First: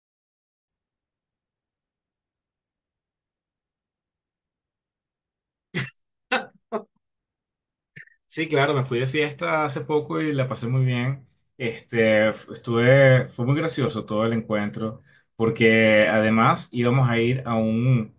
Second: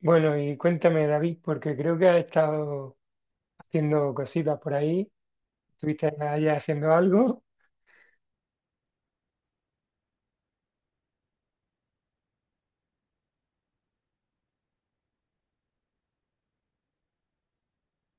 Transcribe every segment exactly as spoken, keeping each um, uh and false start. Bueno, y cuéntame, David, porque creo que has estado haciendo cositas por ahí. ¿Estuviste allá haciendo algo? Sí, claro, me fui de fiesta hace poco y la pasé muy bien. Este, f- estuve, fue muy gracioso todo el encuentro, porque además íbamos a ir a un,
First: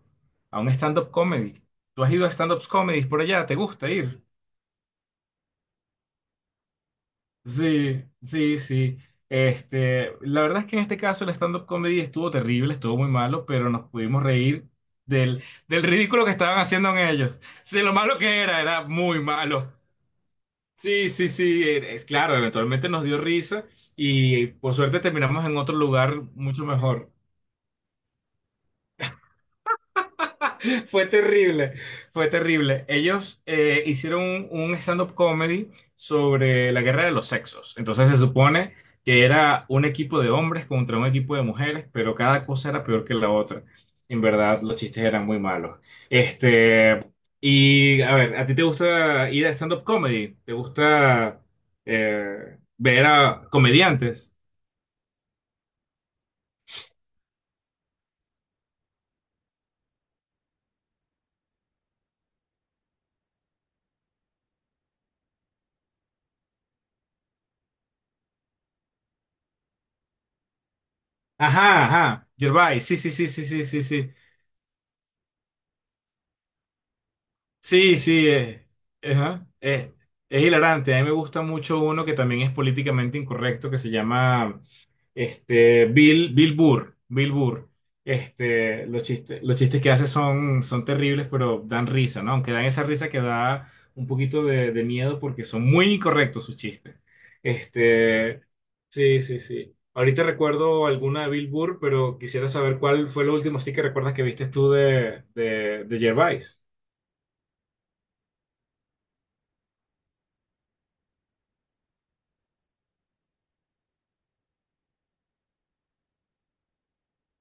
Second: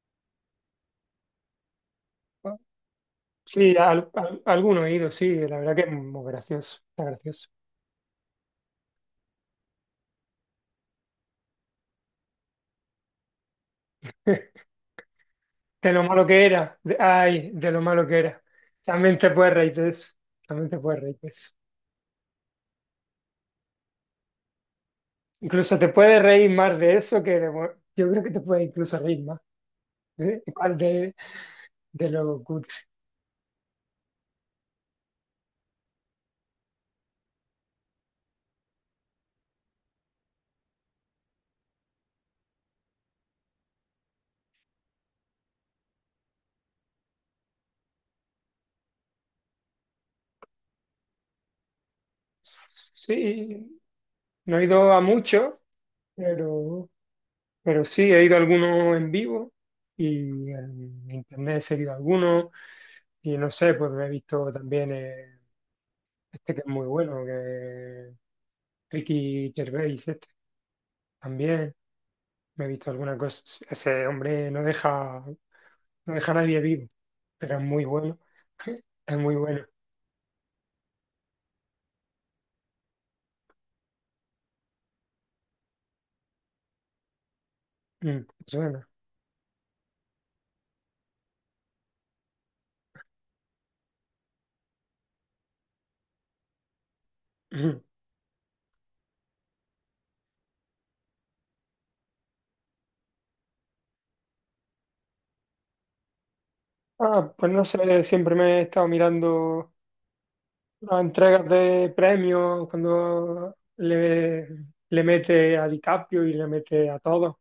a un stand-up comedy. ¿Tú has ido a stand-up comedies por allá? ¿Te Sí, gusta al, ir? al- alguno he ido, sí, la verdad que es muy gracioso, está gracioso. Sí, sí, sí. Este, la verdad es que en este caso el stand-up comedy estuvo terrible, estuvo muy malo, pero nos pudimos reír del, del De lo ridículo malo que que estaban era, haciendo de- en ellos. ay, de lo Sí, lo malo que malo que era. era, era También muy te puedes reír malo. de eso, también te puedes Sí, reír de sí, eso. sí, eh, es claro, eventualmente nos dio risa y por suerte terminamos en otro Incluso te puedes lugar reír mucho más de mejor. eso que de... bu- Yo creo que te puedes incluso reír más de, Fue de, terrible, de fue lo cutre. terrible. Ellos eh, hicieron un, un stand-up comedy sobre la guerra de los sexos. Entonces se supone que era un equipo de hombres contra un equipo de mujeres, pero cada cosa era peor que la otra. En verdad, los chistes eran muy malos. Este, y a ver, ¿a ti te gusta ir a stand-up comedy? ¿Te gusta eh, ver a Sí, comediantes? no he ido a mucho, pero... Pero sí, he ido a algunos en vivo y en internet he seguido algunos y no sé, pues he visto también eh, este que es muy bueno, que es Ricky Gervais, este también Ajá, ajá. me he Gervais, visto sí, sí, alguna sí, cosa. sí, sí, sí, Ese sí. hombre no deja, no deja a nadie vivo, pero es muy Sí, bueno, sí, eh, es muy ajá, bueno. eh, es hilarante. A mí me gusta mucho uno que también es políticamente incorrecto, que se llama este, Bill, Bill Burr. Bill Burr. Mm, Este, suena. Los chistes, los chistes que hace son, son terribles, pero dan risa, ¿no? Aunque dan esa risa que da un poquito de, de miedo porque son muy incorrectos sus chistes. Este, sí, sí, sí. Ahorita recuerdo alguna de Bill Burr, pero quisiera saber cuál fue lo último sí que recuerdas que viste tú de, de, de Gervais. Ah, pues no sé, siempre me he estado mirando. Las entregas de premios, cuando le, le mete a DiCaprio y le mete a todos,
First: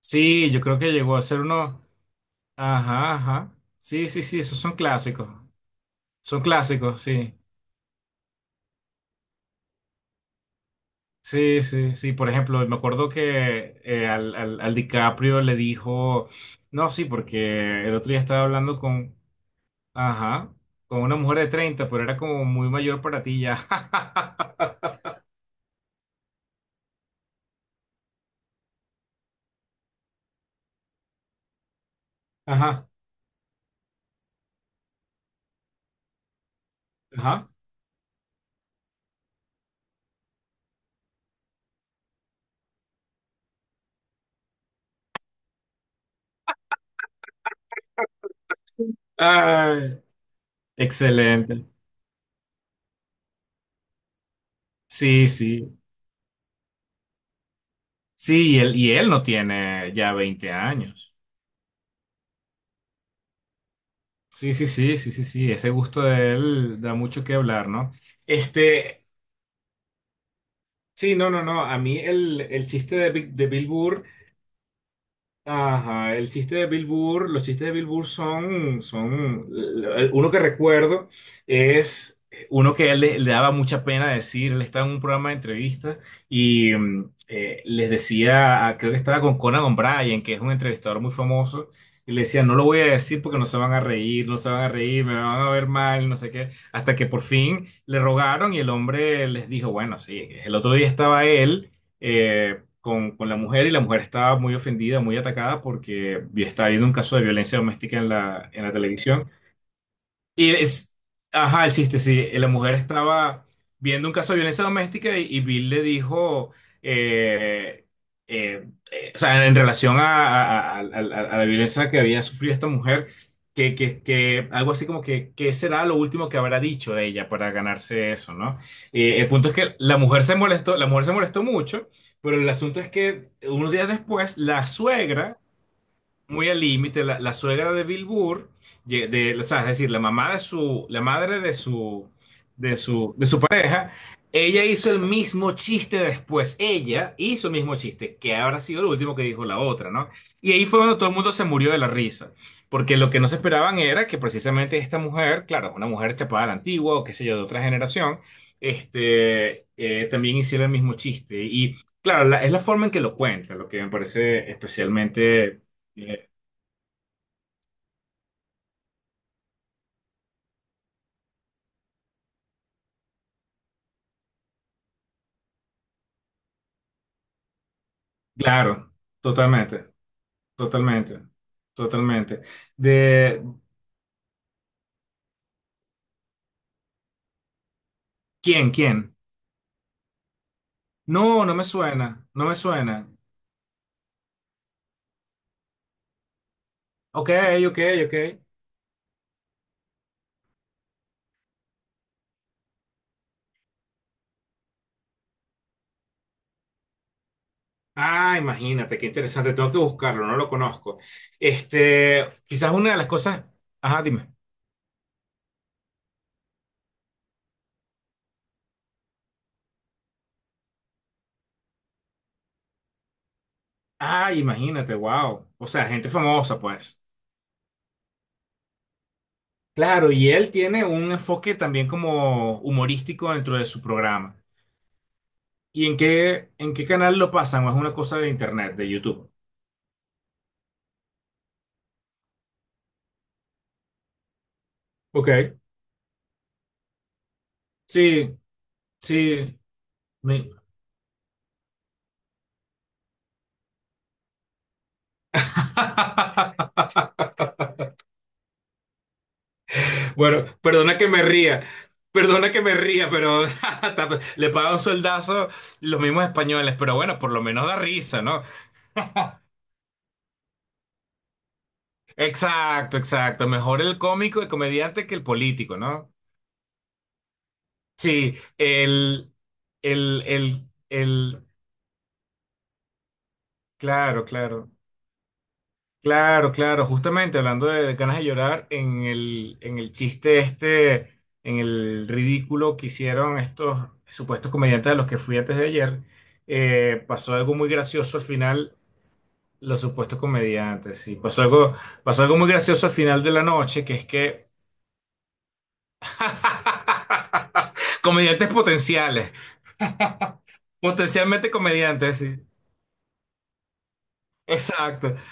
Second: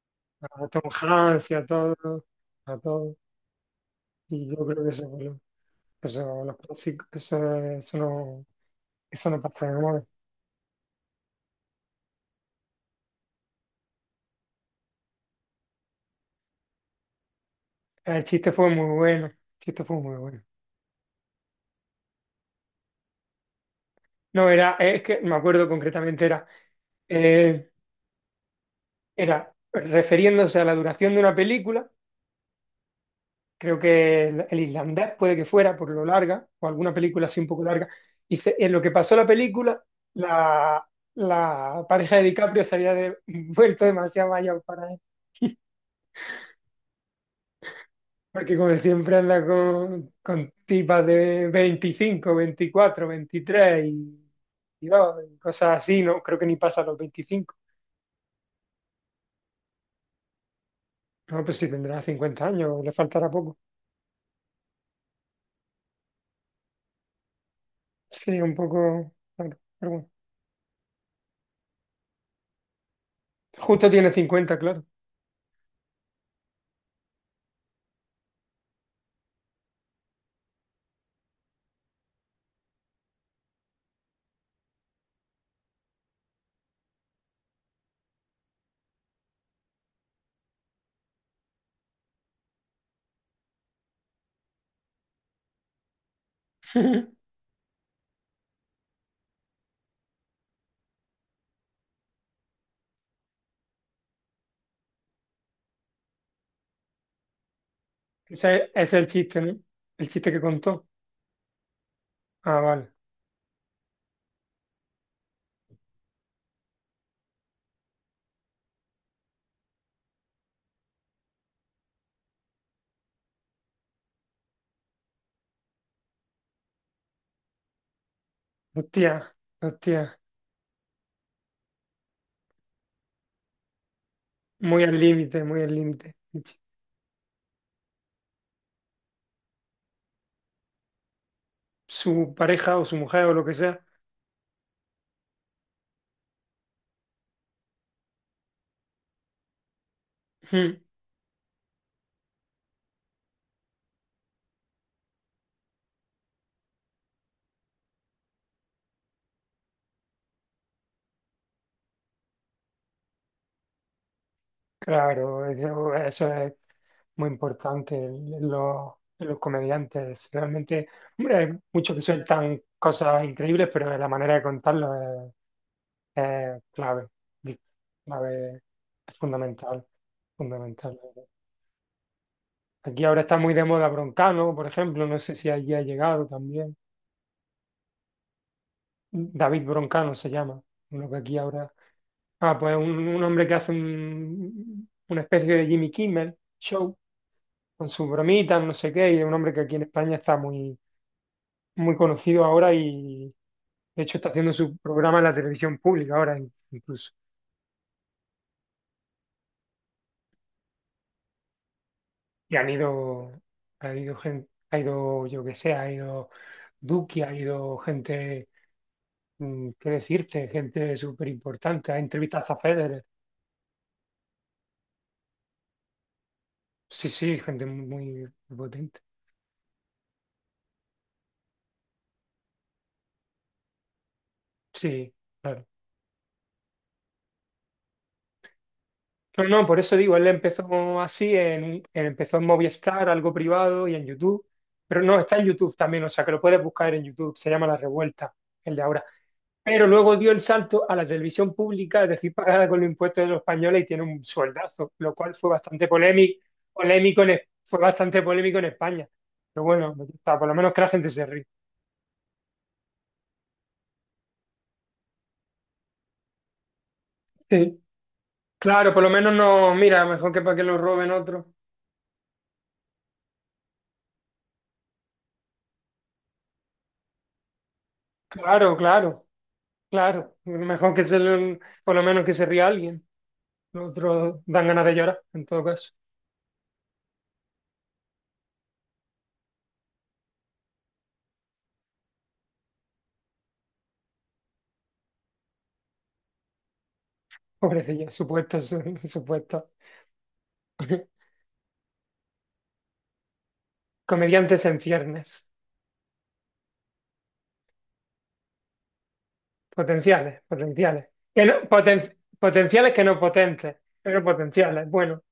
Sí, yo a creo Tom que llegó a ser Hanks y a uno. todos, a Ajá, todos. ajá. Sí, sí, sí, Y esos yo son creo que eso, fue clásicos. lo- Son eso, los clásicos, clásicos, sí. eso, eso no, eso no pasa de moda. Sí, sí, sí. Por ejemplo, me acuerdo que eh, al, al, al DiCaprio le dijo. No, sí, porque el otro día El estaba chiste fue hablando muy con. bueno, el chiste fue muy bueno. Ajá. Con una mujer de treinta, pero era como muy mayor para ti ya. No, era, es que me acuerdo concretamente, era, eh, era refiriéndose a la duración de una película, Ajá, creo que el, el islandés puede que fuera por lo larga, o alguna película así un ajá. poco larga. Y se- en lo que pasó la película, la, la pareja de DiCaprio se había de- vuelto demasiado mayor para él, porque como siempre anda Ay, con, con tipas de excelente. veinticinco, veinticuatro, veintitrés y, y no, Sí, y cosas sí. así, ¿no? Creo que ni pasa los veinticinco. Sí, y él, y él no tiene ya veinte años. No, pues si tendrá cincuenta años, le faltará poco. Sí, sí, sí, sí, sí, sí, ese gusto de él da mucho que hablar, ¿no? Sí, un Este, poco, claro, pero bueno. sí, no, no, no, a mí el, el chiste de, Bi- de Bill Justo Burr. tiene cincuenta, claro. Ajá, el chiste de Bill Burr, los chistes de Bill Burr son, son, el- uno que recuerdo es eh, uno que a él le, le daba mucha pena decir, él estaba en un programa de entrevistas y mm, eh, les decía, creo que estaba con Conan O'Brien, que es un entrevistador muy famoso, y le decía, no lo voy a decir porque no se van a reír, no se van a reír, me van a ver mal, no sé qué, hasta que por fin le rogaron y el hombre les dijo, bueno, sí, el otro día estaba él. eh, con, con la mujer y la mujer estaba muy ofendida, muy atacada porque vi- estaba viendo un caso de violencia doméstica en la, en Ese la ese es el televisión. chiste, ¿no? El chiste que Y contó. es, ajá, el chiste, sí, eh, la Ah, mujer vale. estaba viendo un caso de violencia doméstica y, y Bill le dijo, eh, eh, eh, o sea, en relación a, a- a- a- a la violencia que había sufrido esta mujer, que, que, que algo así como que, que será lo último que habrá dicho de ella para ganarse eso, ¿no? Hostia, Eh, el punto es que la hostia. mujer se molestó, la mujer se molestó mucho, pero el asunto es que unos días después, la Muy al suegra límite, muy al límite. muy al límite, la, la suegra de Bill Burr, ye- de, o sea, es decir, la mamá de su, la madre de su, Su de pareja o su su, mujer de o su lo que sea. pareja, ella hizo el mismo chiste después. Ella hizo el mismo chiste, que habrá sido lo último que dijo la otra, ¿no? Y ahí Mm, fue cuando todo el mundo se murió de la risa. Porque lo que no se esperaban era que precisamente esta mujer, claro, una mujer chapada a la antigua o qué sé yo, de otra generación, este, eh, también hiciera el mismo chiste. Y claro, la- es la forma en que lo cuenta, lo que me parece claro, especialmente eso, eh, eso es muy importante en en los, en los comediantes. Realmente, hombre, hay muchos que sueltan cosas increíbles, pero la manera de contarlo es, es clave. Di- Clave, claro, es fundamental, totalmente, fundamental. totalmente, totalmente. Aquí ahora está ¿De muy de moda Broncano, por ejemplo. No sé si allí ha llegado también. quién, quién? David Broncano se llama, uno que No, aquí no me ahora... suena, no me Ah, pues un, suena. un hombre que hace un- una especie de Jimmy Kimmel show Ok, ok, con sus ok. bromitas, no sé qué, y es un hombre que aquí en España está muy, muy conocido ahora y de hecho está haciendo su programa en la televisión pública ahora in- incluso. Ah, imagínate, qué interesante, tengo que buscarlo, no lo conozco. Este, Y han Quizás una de las ido, cosas, ha ajá, ido dime. gente, ha ido, yo que sé, ha ido Duki, ha ido gente, mm, qué decirte, gente súper importante, ha entrevistado a Federer. Ah, imagínate, wow. O sea, gente famosa, pues. Sí, sí, gente muy, muy potente. Claro, y él tiene un enfoque también como humorístico dentro de su programa. Sí, claro. ¿Y en qué, en qué canal lo pasan? ¿O es una cosa de internet, de YouTube? No, no, por eso digo, él empezó así, en, empezó en Movistar, algo privado y en YouTube, pero no, está en Ok. YouTube también, o sea que lo puedes buscar en YouTube, se llama La Revuelta, Sí, el de ahora. sí, Pero luego dio el me- salto a la televisión pública, es decir, pagada con los impuestos de los españoles y tiene un sueldazo, lo cual fue bastante polémico, polémico en, Es- fue bastante polémico en España. Pero bueno, me gusta, bueno, por lo menos que la perdona que gente me se ríe. ría, perdona que me ría, pero ta- le pagan sueldazo los mismos españoles, pero bueno, por lo menos da Sí. risa, ¿no? Claro, por lo menos no, mira, mejor que para que lo roben otro. Exacto, exacto. Mejor el cómico, el comediante que el político, ¿no? Sí, Claro, claro, el, el, claro. el, Mejor que se, el, lo- por lo menos que se ría alguien. Los claro, otros dan claro. ganas de llorar, en todo caso. Claro, claro, justamente hablando de, de ganas de llorar, en el, en el chiste este, en el ridículo que hicieron estos supuestos comediantes a los que fui antes de ayer, eh, pasó algo muy Pobrecilla, gracioso al supuestos, final, su- supuestos. los supuestos comediantes, sí, pasó algo, pasó algo muy gracioso al final de la noche, que es que Comediantes en ciernes. comediantes potenciales, Potenciales, potenciales. Que potencialmente no, poten- comediantes, sí. potenciales que no potentes, pero potenciales. Exacto, Bueno,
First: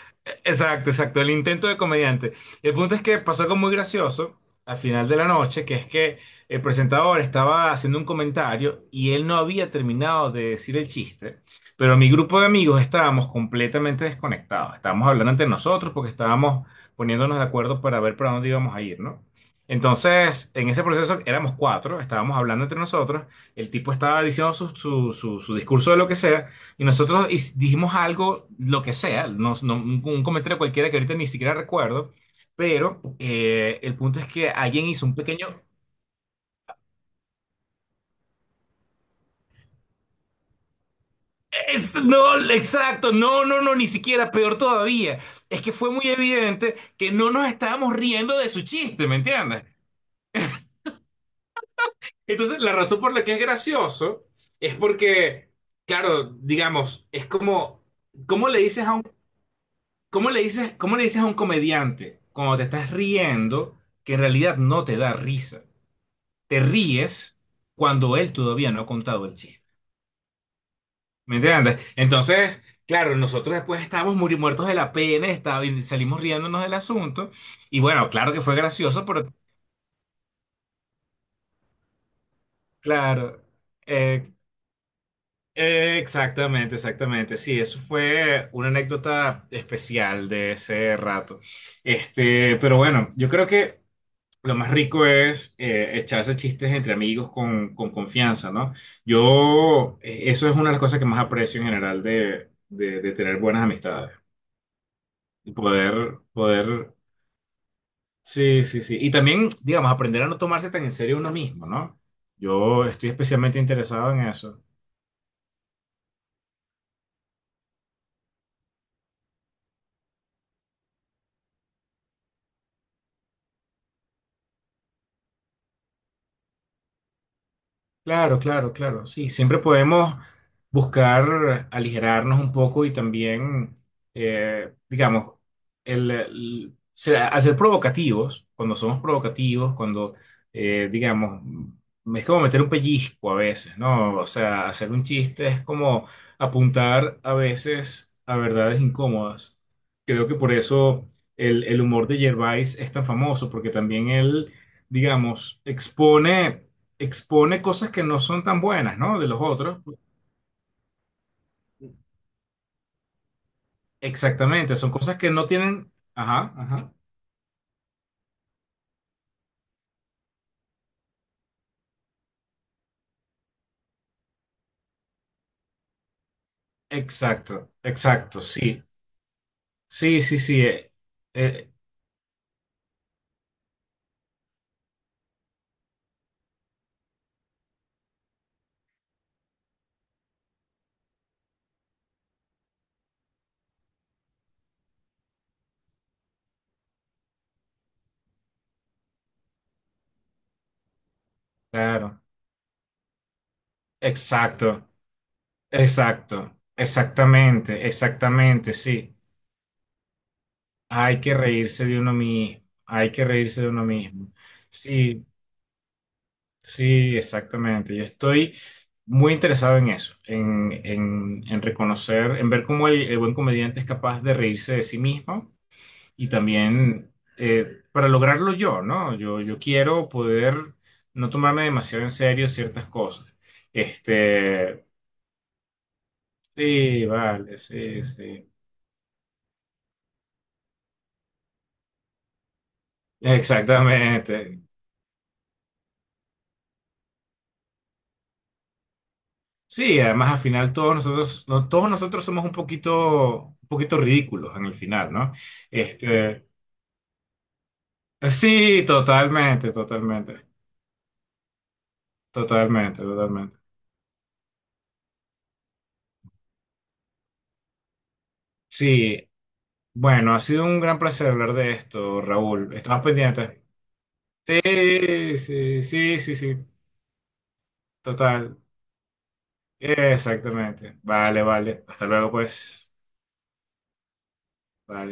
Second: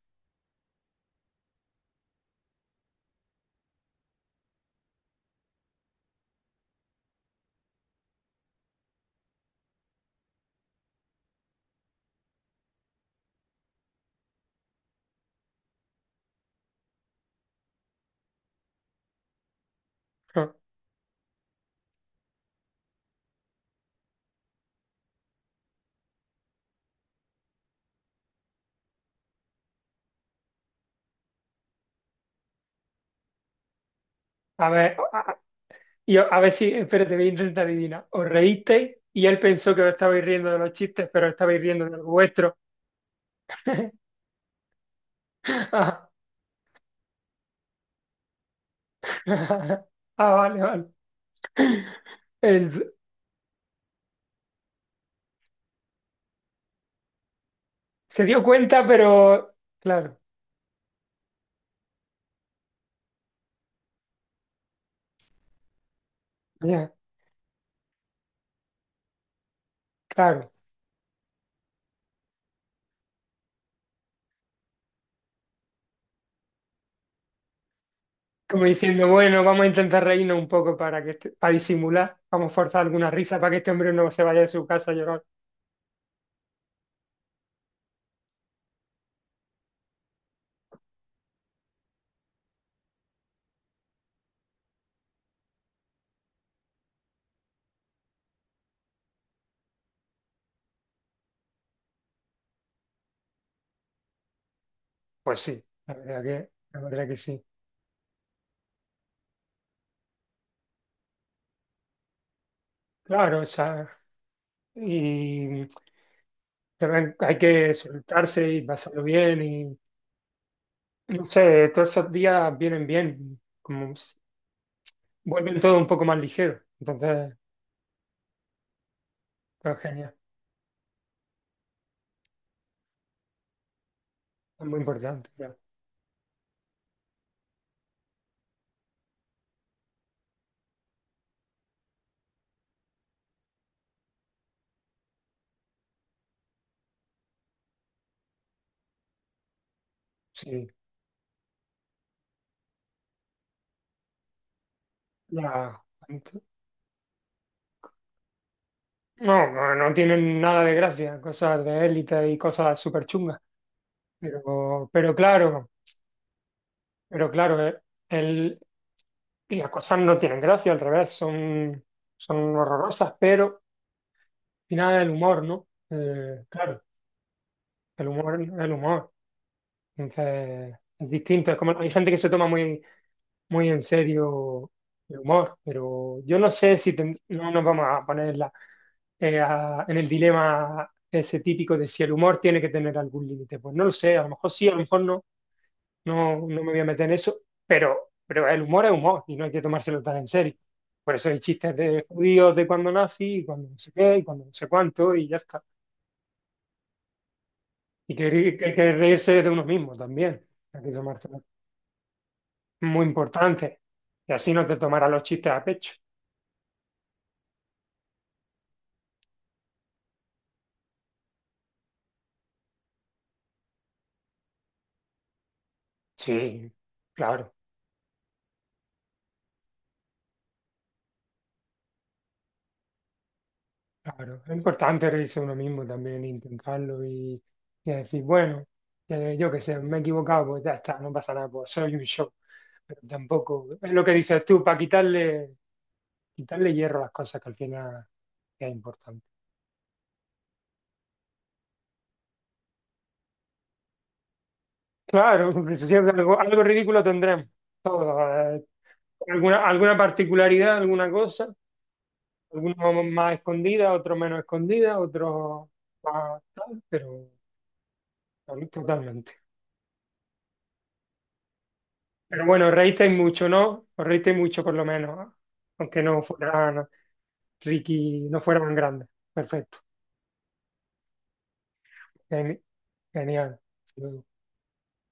exacto, exacto, el intento de comediante. El punto es que pasó algo muy gracioso al final de la noche, que es que el presentador estaba haciendo un comentario y él no había terminado de decir el chiste, pero mi grupo de amigos estábamos completamente desconectados, estábamos hablando entre nosotros porque estábamos poniéndonos de acuerdo para ver para dónde íbamos a ir, ¿no? Entonces, en ese proceso éramos cuatro, estábamos hablando entre nosotros, el tipo estaba diciendo su, su, su su discurso de lo que sea. Y nosotros his- dijimos algo, lo que sea, nos- no- un, un comentario cualquiera que ahorita ni siquiera recuerdo, pero eh, el punto es que a alguien ver, hizo un a, a- pequeño... y a ver si, espérate, voy a intentar adivinar. Os reísteis y él pensó que os estabais riendo de los chistes, pero estabais riendo "Es- del No, vuestro. exacto, no, no, no, ni siquiera, peor todavía. Es que fue muy evidente que no nos estábamos riendo de su chiste, ¿me entiendes? Ah, vale, vale. Entonces, la El- razón por la que es gracioso es porque, claro, digamos, es como, Se dio ¿cómo le dices cuenta, a un pero claro, ¿cómo le dices, cómo le dices a un comediante cuando te estás riendo que en realidad no te da risa? Te ya, ríes cuando él todavía no ha contado el chiste. claro. ¿Me entiendes? Entonces, claro, nosotros después estábamos muri- muertos de la pena, estaba- y salimos riéndonos del asunto. Y bueno, claro que fue Como gracioso, diciendo, pero bueno, vamos a intentar reírnos un poco para que este- para disimular, vamos a forzar alguna risa claro. para que este hombre no se eh, vaya de su casa a llorar. eh, exactamente, exactamente. Sí, eso fue una anécdota especial de ese rato. Este, pero bueno, yo creo que. Lo más rico es eh, echarse chistes entre amigos con, con confianza, ¿no? Yo, eh, eso es una de las cosas que más aprecio en general de, de, de tener buenas amistades. Pues Y sí, la poder, verdad que, la poder, verdad que sí. sí, sí, sí. Y también, digamos, aprender a no tomarse tan en serio uno mismo, ¿no? Yo estoy Claro, o especialmente sea, interesado en eso. y también hay que soltarse y pasarlo bien y no sé, todos esos días vienen bien, como s- vuelven todo un poco más ligero. Entonces, Claro, claro, claro. Sí, siempre pues, genial. podemos buscar aligerarnos un poco y también, Es eh, muy importante, digamos, ya. el, el- ser- hacer provocativos, cuando somos provocativos, cuando, eh, digamos, es como meter un pellizco a veces, ¿no? O sea, hacer un chiste es como apuntar a veces a verdades incómodas. Creo que por Sí, eso el, el humor de Gervais es tan famoso, porque también él, digamos, ya. expone expone cosas que no son tan buenas, ¿no? De los No, no, otros. no tienen nada de gracia, cosas de élite y cosas súper chungas. Exactamente, Pero, son pero cosas que no claro, tienen... Ajá, ajá. pero claro, eh, el, y las cosas no tienen gracia, al revés, son, son horrorosas, pero al final el humor, ¿no? Eh, claro, Exacto, el humor, exacto, el sí. humor. Sí, sí, sí. Entonces, eh, es distinto. Es eh, como, hay gente que se toma muy, muy en serio el humor, pero yo no sé si ten- no nos vamos a poner en, la- eh, a- en el dilema ese típico de si el humor tiene que tener algún límite. Pues no lo sé, a lo mejor sí, a lo mejor no. No, no me voy a meter en eso, pero, pero el humor es humor y no hay que tomárselo tan en serio. Por eso hay chistes de claro. judíos de cuando nací, y cuando no sé qué, y cuando no sé Exacto, cuánto, y ya está. exacto. Exactamente, Y que, que exactamente, hay que sí. reírse de uno mismo también. Hay que Hay que tomárselo. reírse de uno mismo. Muy Hay que reírse de importante. uno Y mismo. así no te tomarás los Sí, chistes a pecho. sí, exactamente. Yo estoy muy interesado en eso, en, en, en reconocer, en ver cómo el, el buen comediante es capaz de reírse de sí mismo. Y Sí, también claro, eh, para lograrlo yo, ¿no? Yo, yo quiero poder no tomarme demasiado en serio ciertas cosas. claro. Es Este, importante reírse uno mismo también, intentarlo sí, y, vale, y sí, decir, sí. bueno, eh, yo qué sé, me he equivocado, pues ya está, no pasa nada, pues soy un show. Pero tampoco, es lo que dices tú, Exactamente. para quitarle, quitarle hierro a las cosas que al final es importante. Sí, además al final todos nosotros, no, todos nosotros somos un poquito, un poquito ridículos en el final, ¿no? Claro, pues, siempre algo, Este, algo ridículo tendremos. Todo, eh, sí, alguna, totalmente, alguna totalmente, particularidad, alguna cosa. totalmente, Algunos más totalmente. escondidas, otros menos escondidas, otros más tal, pero tal- Sí, totalmente. bueno, ha sido un gran placer hablar de esto, Pero bueno, Raúl. os Estamos reísteis mucho, pendientes. ¿no? Os reísteis mucho por lo menos, ¿eh? Sí, sí, Aunque sí, no sí, sí, fueran Ricky, no total. fueran grandes. Perfecto. Exactamente. Vale, vale. Hasta luego, Geni- pues. Genial. Vale.